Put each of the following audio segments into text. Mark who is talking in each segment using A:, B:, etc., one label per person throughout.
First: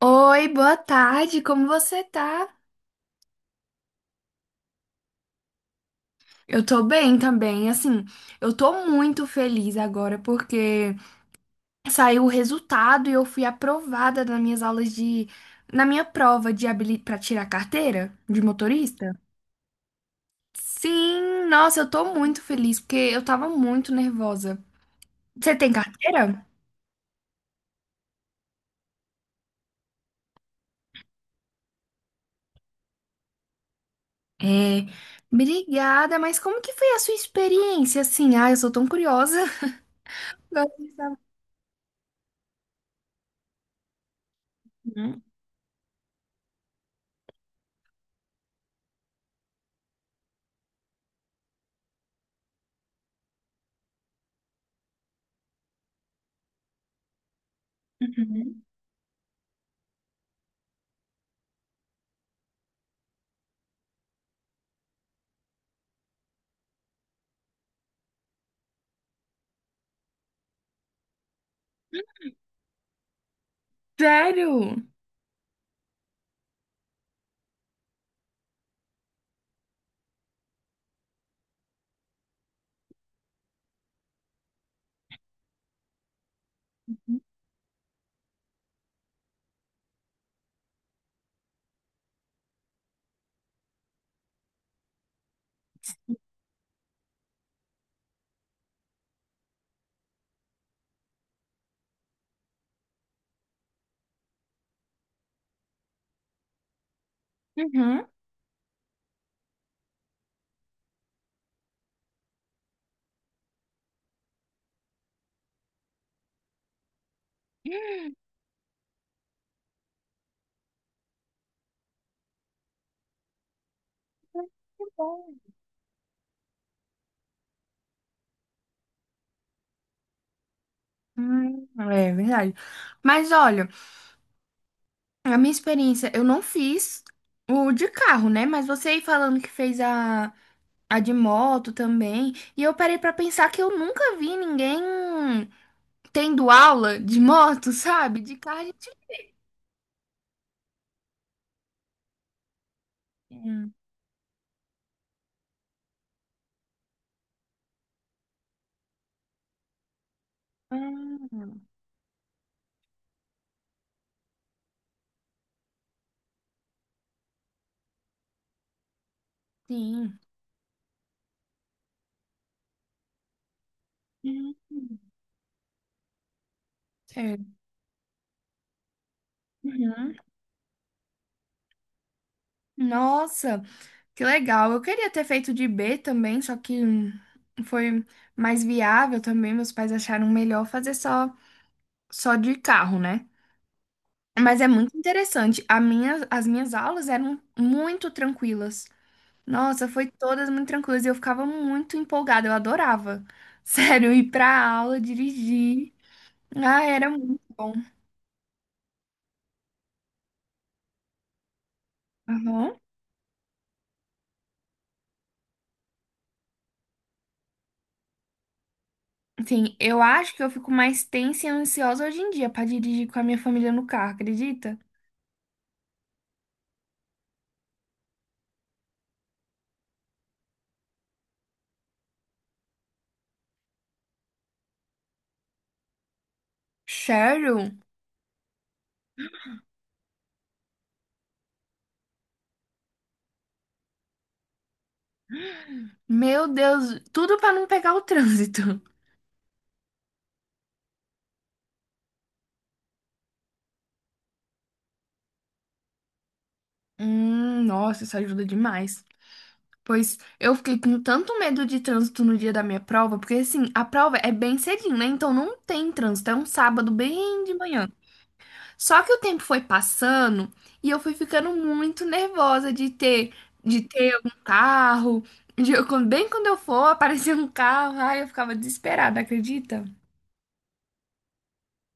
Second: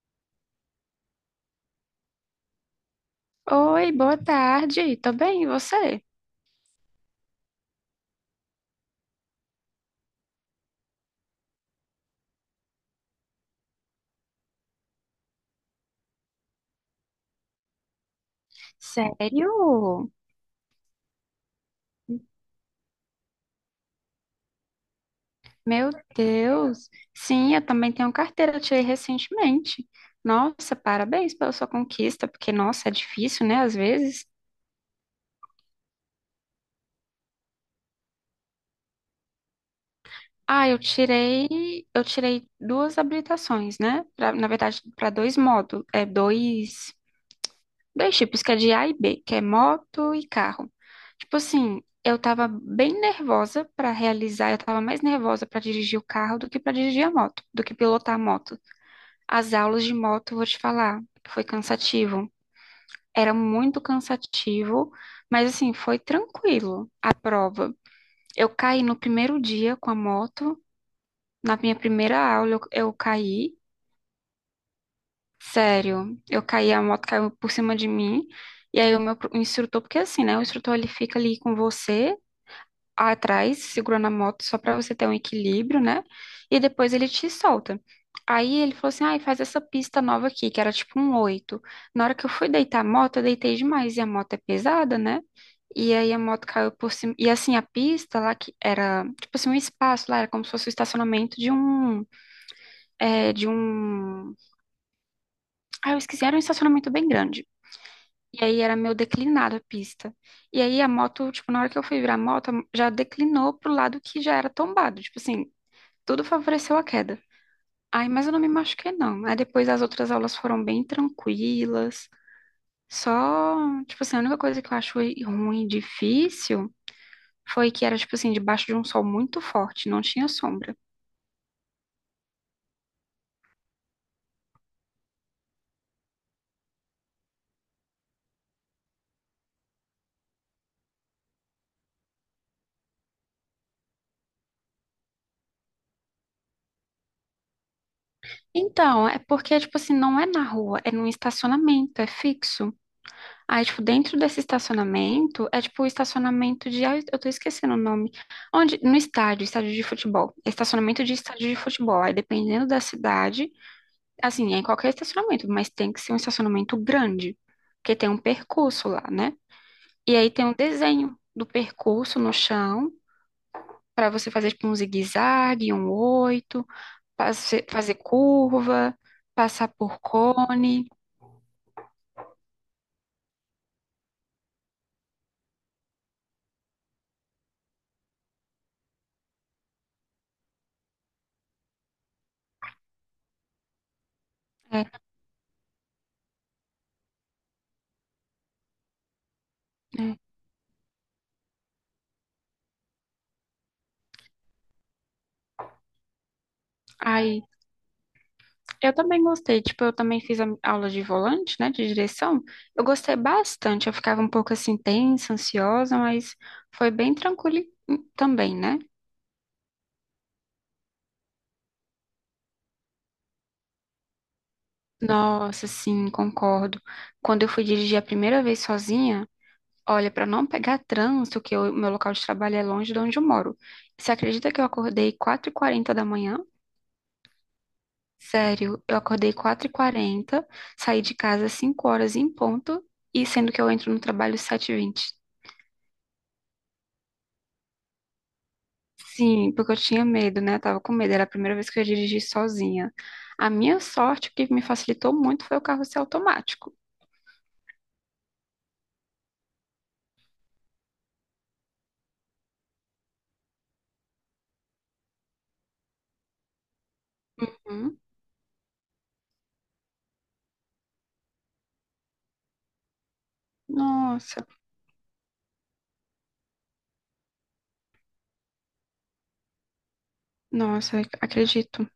A: Oi, boa tarde, como você tá?
B: Oi, boa tarde. Tô bem, e você?
A: Eu tô bem também, assim, eu tô muito feliz agora porque saiu o resultado e eu fui aprovada nas minhas aulas de, na minha prova de habili... para tirar carteira de motorista.
B: Sério?
A: Sim, nossa, eu tô muito feliz porque eu tava muito nervosa. Você tem
B: Meu
A: carteira?
B: Deus. Sim, eu também tenho carteira, eu tirei recentemente. Nossa, parabéns pela sua conquista, porque nossa, é difícil, né, às vezes.
A: É, obrigada, mas como que foi a sua experiência, assim? Ah, eu sou tão curiosa.
B: Ah,
A: Gosto
B: eu
A: de saber.
B: tirei, eu tirei duas habilitações, né? Na verdade, para dois módulos, dois tipos, que é de A e B, que é moto e carro. Tipo assim, eu tava bem nervosa pra realizar, eu tava mais nervosa pra dirigir o carro do que pra dirigir a moto, do que pilotar a moto. As aulas de moto, vou te falar, foi cansativo. Era muito cansativo, mas assim, foi tranquilo a prova. Eu caí no primeiro dia com a moto, na minha primeira aula eu caí.
A: Sério?
B: Sério, eu caí, a moto caiu por cima de mim, e aí o instrutor, porque assim, né, o instrutor ele fica ali com você atrás, segurando a moto só pra você ter um equilíbrio, né, e depois ele te solta. Aí ele falou assim, ai, faz essa pista nova aqui, que era tipo um oito. Na hora que eu fui deitar a moto, eu deitei demais, e a moto é pesada, né, e aí a moto caiu por cima, e assim, a pista lá que era, tipo assim, um espaço lá, era como se fosse o estacionamento de um, de um, eu esqueci, era um estacionamento bem grande.
A: Uhum.
B: E aí era meio declinado a pista. E aí a moto, tipo, na hora que eu fui virar a moto, já declinou pro lado que já era tombado. Tipo assim, tudo favoreceu a queda. Aí, mas eu não me machuquei, não. Aí depois as outras aulas foram bem tranquilas. Só, tipo assim, a única coisa que eu acho ruim e difícil foi que era, tipo assim, debaixo de um sol muito forte, não tinha sombra.
A: É verdade. Mas olha, a minha experiência, eu não fiz o de carro, né? Mas você aí falando que fez a de moto também. E eu parei pra pensar que eu nunca vi ninguém tendo aula de moto, sabe? De carro a gente.
B: Então, é porque, tipo assim, não é na rua, é num estacionamento, é fixo. Aí,
A: Hum.
B: tipo, dentro desse estacionamento, é tipo o estacionamento de. Ah, eu tô esquecendo o nome. Onde? No estádio, estádio de futebol. É, estacionamento de estádio de
A: Ah,
B: futebol. Aí, dependendo da cidade, assim, é em qualquer estacionamento, mas tem que ser um estacionamento grande, porque tem um percurso lá, né? E
A: sim.
B: aí tem um desenho do percurso no chão, pra você fazer,
A: Hum.
B: tipo, um zigue-zague, um oito,
A: Certo.
B: fazer curva, passar por
A: Uhum.
B: cone.
A: Nossa, que legal. Eu queria ter feito de B também, só que foi mais viável também. Meus pais acharam melhor fazer só. Só de carro, né? Mas é
B: É,
A: muito interessante. A minha, as minhas aulas eram muito tranquilas. Nossa, foi
B: é.
A: todas muito tranquilas e eu ficava muito empolgada, eu adorava. Sério, ir pra aula, dirigir. Ah, era muito
B: Aí.
A: bom.
B: Eu também gostei, tipo, eu também fiz a aula de volante, né, de direção.
A: Aham.
B: Eu gostei bastante, eu ficava um pouco assim tensa, ansiosa, mas foi bem tranquilo também, né?
A: Sim, eu acho que eu fico mais tensa e ansiosa hoje em dia pra dirigir com a minha família no carro, acredita?
B: Nossa, sim, concordo. Quando eu fui dirigir a primeira vez sozinha, olha, para não pegar trânsito, que o meu local de trabalho é longe de onde eu moro. Você acredita que eu acordei 4h40 da manhã?
A: Sério?
B: Sério, eu acordei 4h40, saí de casa às 5 horas em ponto, e sendo que eu entro no trabalho às 7h20.
A: Meu Deus, tudo pra não pegar o trânsito.
B: Sim, porque eu tinha medo, né? Eu tava com medo. Era a primeira vez que eu ia dirigir sozinha. A minha sorte, o que me facilitou muito foi o carro ser automático.
A: Nossa, isso ajuda demais. Pois eu fiquei com tanto medo de trânsito no dia da minha prova, porque assim, a prova é bem cedinho, né? Então não tem trânsito, é um sábado bem de manhã.
B: Hum,
A: Só que o tempo foi passando e eu fui ficando muito nervosa de ter algum
B: Nossa,
A: carro. De eu- quando- bem quando eu for, aparecer um carro, ai, eu ficava desesperada, acredita?
B: nossa, acredito,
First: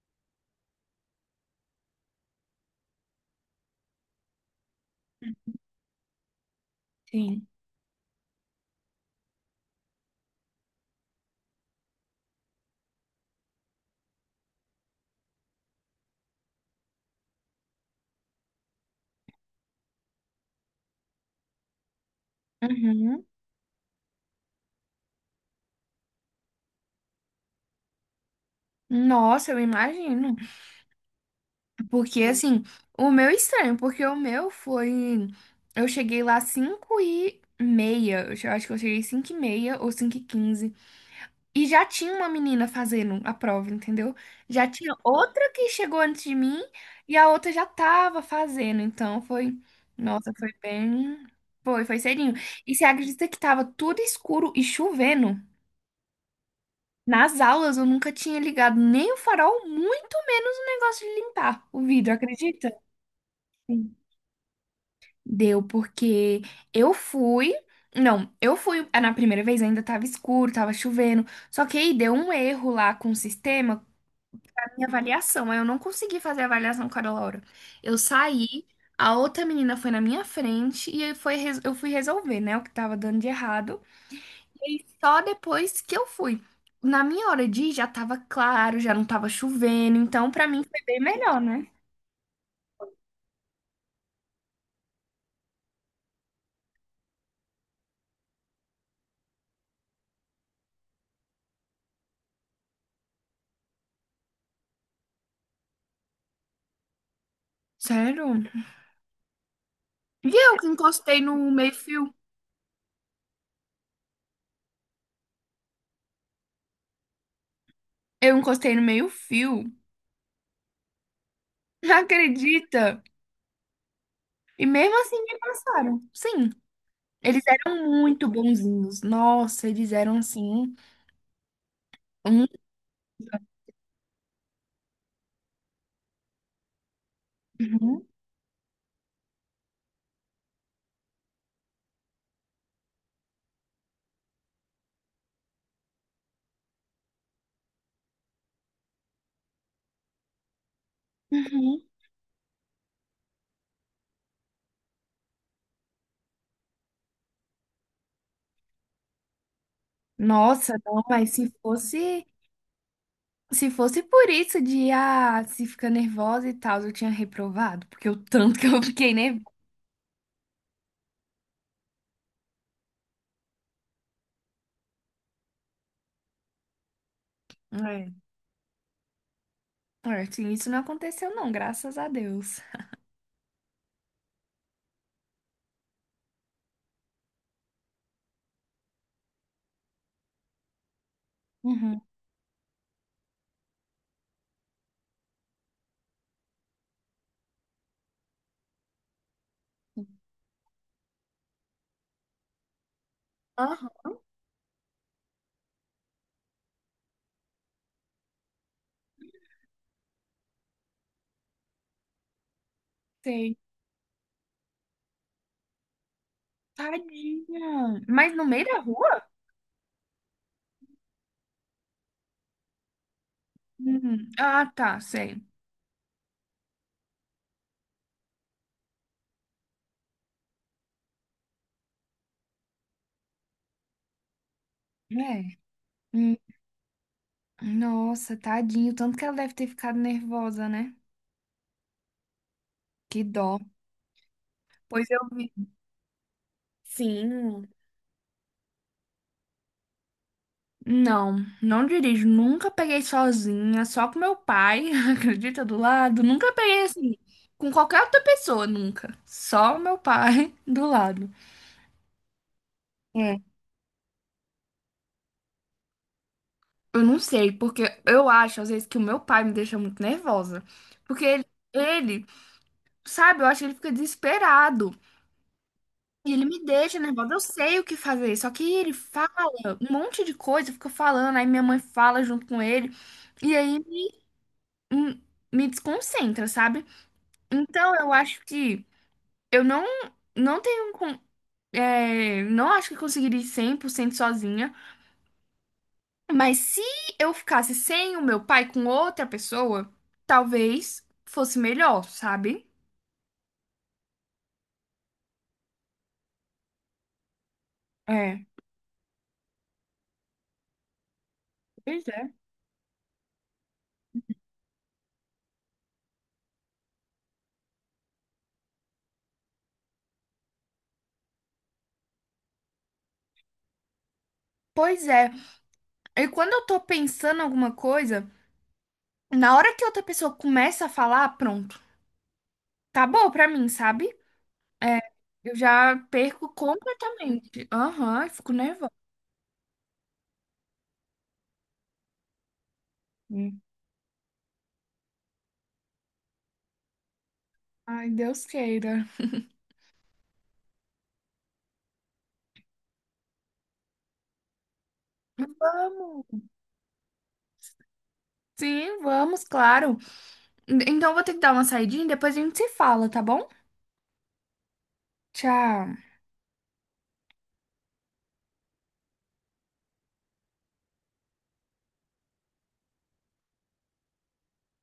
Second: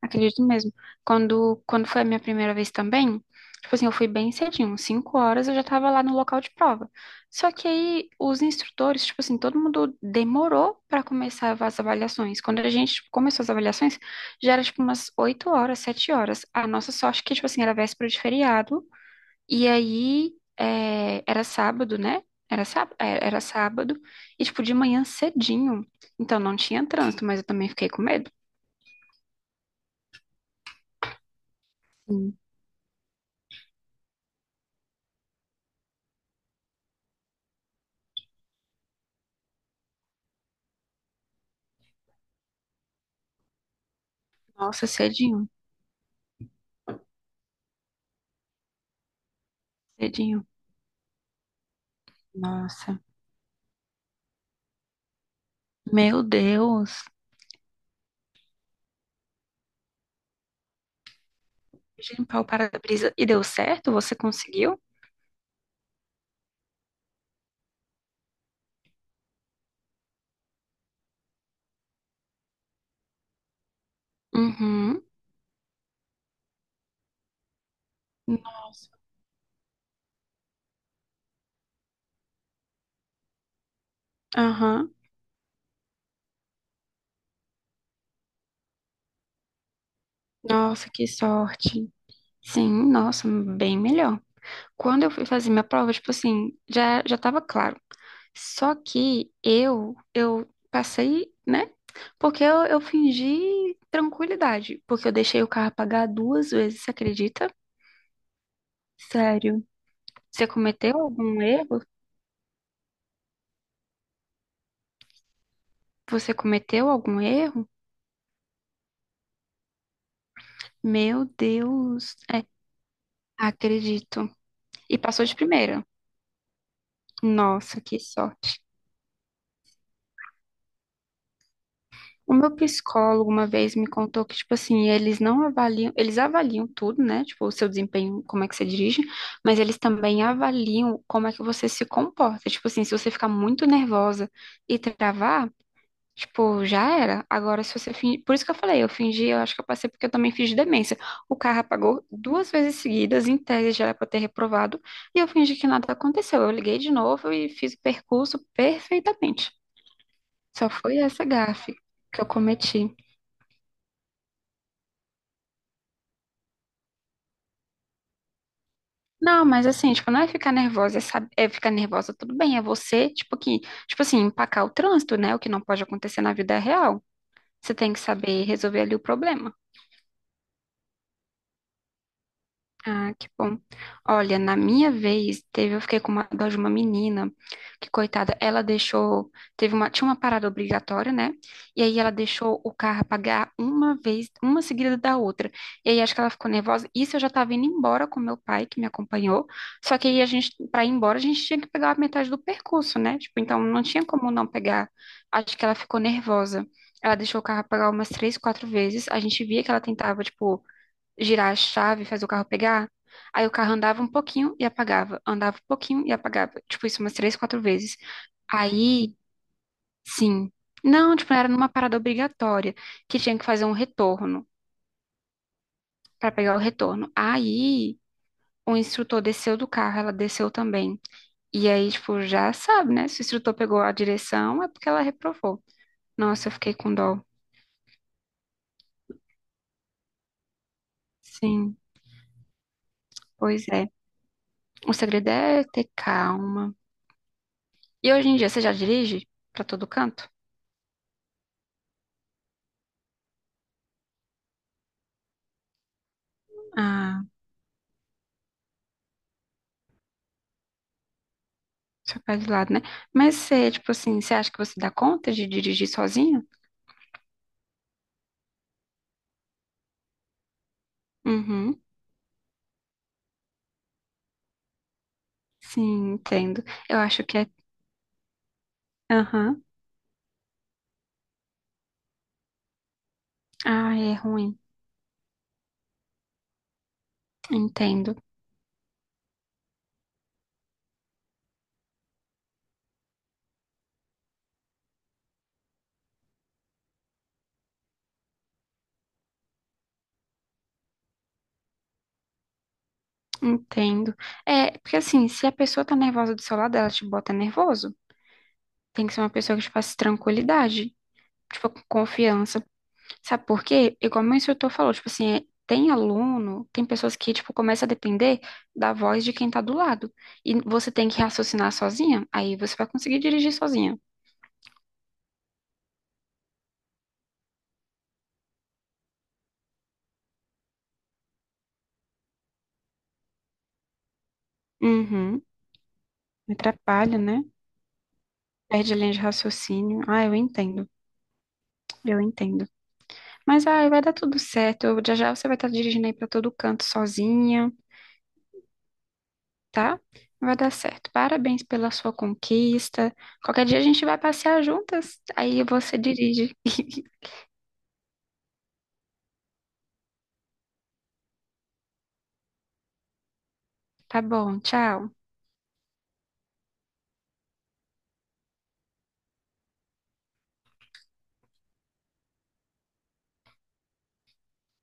B: acredito mesmo. Quando foi a minha primeira vez também, tipo assim, eu fui bem cedinho, 5h eu já tava lá no local de prova.
A: Sim.
B: Só que aí os instrutores, tipo assim, todo mundo demorou pra começar as avaliações. Quando a gente tipo, começou as avaliações, já era tipo umas 8h, 7h. A nossa sorte é que, tipo assim, era véspera de feriado. E aí, é, era sábado, né?
A: Uhum.
B: Era sábado, e tipo, de manhã cedinho. Então não tinha trânsito, mas eu também fiquei com medo.
A: Nossa, eu imagino. Porque,
B: Sim.
A: assim, o meu é estranho, porque o meu foi. Eu cheguei lá 5 e meia. Eu che- acho que eu cheguei 5 e meia ou 5 e quinze. E já tinha uma menina fazendo a prova, entendeu? Já
B: Nossa,
A: tinha
B: cedinho,
A: outra que chegou antes de mim e a outra já tava fazendo. Então foi. Nossa,
B: cedinho.
A: foi bem. Foi, foi cedinho. E você
B: Nossa,
A: acredita que tava tudo escuro e chovendo?
B: meu Deus.
A: Nas aulas eu nunca tinha ligado nem o farol, muito menos o negócio de limpar o vidro,
B: Deixa eu limpar o
A: acredita?
B: para-brisa. E deu certo? Você conseguiu?
A: Deu, porque eu fui. Não, eu fui na primeira vez, ainda tava escuro, tava chovendo. Só que aí deu um erro lá com o sistema, com a minha
B: Uhum.
A: avaliação. Aí eu não consegui fazer a avaliação com a Laura. Eu saí,
B: Nossa.
A: a outra menina foi na minha frente e aí foi, res- eu fui resolver, né, o que tava dando de errado. E aí
B: Aham.
A: só depois que eu fui. Na minha hora de ir já tava claro, já não tava chovendo. Então, pra mim foi
B: Nossa,
A: bem
B: que
A: melhor, né?
B: sorte. Sim, nossa, bem melhor. Quando eu fui fazer minha prova, tipo assim, já já tava claro. Só que eu passei, né? Porque eu fingi tranquilidade, porque eu deixei o carro apagar duas vezes, você acredita?
A: Sério?
B: Sério.
A: E
B: Você
A: eu que
B: cometeu
A: encostei no
B: algum erro?
A: meio-fio.
B: Você cometeu algum erro?
A: Eu encostei no meio-fio.
B: Meu Deus. É,
A: Acredita?
B: acredito.
A: E
B: E
A: mesmo assim
B: passou de
A: me
B: primeira.
A: passaram. Sim, eles
B: Nossa,
A: eram
B: que
A: muito
B: sorte.
A: bonzinhos. Nossa, eles eram assim.
B: O
A: Um-
B: meu psicólogo uma vez me contou que, tipo assim, eles não avaliam, eles avaliam tudo, né? Tipo, o seu
A: uhum,
B: desempenho, como é que você dirige, mas eles também avaliam como é que você se comporta. Tipo assim, se você ficar muito nervosa e travar, tipo, já era. Agora, se você fingir. Por isso que eu falei, eu fingi, eu acho que eu passei porque eu também fingi demência. O carro
A: uhum.
B: apagou duas vezes seguidas, em tese já era pra eu ter reprovado, e eu fingi que nada aconteceu. Eu liguei de novo e fiz o percurso perfeitamente. Só
A: Nossa,
B: foi
A: não,
B: essa
A: mas se
B: gafe que
A: fosse,
B: eu cometi.
A: se fosse por isso de se ficar nervosa e tal, eu tinha reprovado, porque o tanto que eu fiquei nervosa.
B: Não, mas assim, tipo, não é ficar nervosa, é ficar nervosa, tudo bem, é você, tipo, que, tipo assim, empacar o trânsito, né? O que não pode acontecer na vida é real. Você tem que
A: É,
B: saber resolver ali o problema.
A: é, assim, isso não aconteceu, não, graças a Deus.
B: Ah, que bom. Olha, na minha vez, teve, eu fiquei com uma dó de uma menina, que coitada, ela deixou, tinha uma parada obrigatória, né? E aí
A: Uhum.
B: ela deixou o carro apagar uma vez, uma seguida da outra. E aí acho que ela ficou nervosa. Isso eu já tava indo embora com meu pai, que me acompanhou. Só que aí a gente, pra ir embora, a gente tinha que pegar a metade do percurso, né? Tipo, então não
A: Aham,
B: tinha como não pegar. Acho que ela ficou nervosa. Ela deixou o carro apagar umas três, quatro vezes. A gente via que ela tentava, tipo, girar a chave, fazer o carro pegar. Aí o
A: sei.
B: carro andava um pouquinho e apagava, andava um pouquinho e apagava. Tipo, isso umas três, quatro vezes.
A: Tadinha. Mas no meio da
B: Aí,
A: rua?
B: sim. Não, tipo, era numa parada obrigatória, que tinha que fazer um retorno,
A: Ah, tá, sei.
B: pra pegar o retorno. Aí, o instrutor desceu do carro, ela desceu também. E aí, tipo, já sabe, né? Se o instrutor pegou a direção, é porque ela
A: É.
B: reprovou. Nossa, eu fiquei com dó.
A: Nossa, tadinho, tanto que ela deve ter ficado nervosa, né?
B: Sim,
A: Que dó.
B: pois é. O
A: Pois eu
B: segredo
A: vi.
B: é ter calma.
A: Sim.
B: E hoje em dia, você já dirige pra todo canto?
A: Não, não dirijo. Nunca peguei sozinha, só com meu pai, acredita, do lado. Nunca peguei assim,
B: Ah.
A: com qualquer outra pessoa, nunca. Só o meu pai do lado.
B: Ficar de lado, né? Mas
A: É.
B: você, tipo assim, você acha que você dá conta de dirigir sozinho?
A: Eu não sei, porque eu acho, às vezes, que o meu pai me deixa muito nervosa. Porque ele,
B: Uhum.
A: ele, sabe, eu acho que ele fica desesperado.
B: Sim,
A: E ele me
B: entendo.
A: deixa
B: Eu acho
A: nervosa,
B: que
A: eu
B: é.
A: sei o que fazer, só que ele fala
B: Aham.
A: um monte de coisa, fica falando, aí minha mãe fala junto com ele, e aí
B: Ah, é ruim.
A: hum, me desconcentra, sabe? Então eu
B: Entendo.
A: acho que eu não, não tenho, con- é, não acho que eu conseguiria ir 100% sozinha, mas se eu ficasse sem o meu pai com outra pessoa, talvez fosse melhor, sabe?
B: Entendo. É, porque assim, se a pessoa tá nervosa do seu lado, ela te bota nervoso.
A: É,
B: Tem que ser uma pessoa que te faça tranquilidade, tipo, com
A: pois é.
B: confiança. Sabe por quê? Igual meu instrutor falou, tipo assim, tem aluno, tem pessoas que, tipo, começa a depender da voz de quem tá do lado. E você tem que raciocinar sozinha, aí você vai conseguir dirigir sozinha.
A: Pois é, e quando eu tô pensando em alguma coisa. Na hora que outra pessoa começa a falar, pronto. Acabou pra mim, sabe? É,
B: Uhum.
A: eu já perco
B: Me atrapalha, né?
A: completamente. Aham, eu fico nervosa.
B: Perde a linha de raciocínio. Ah, eu entendo. Eu entendo. Mas ai, vai dar tudo certo. Já já você vai estar dirigindo aí para todo canto sozinha,
A: Ai, Deus queira.
B: tá? Vai dar certo. Parabéns pela sua conquista. Qualquer dia a gente vai passear juntas. Aí você
A: Vamos.
B: dirige.
A: Sim, vamos, claro. Então eu vou ter que dar uma saidinha e depois a gente se fala, tá bom?
B: Tá bom, tchau.
A: Tchau.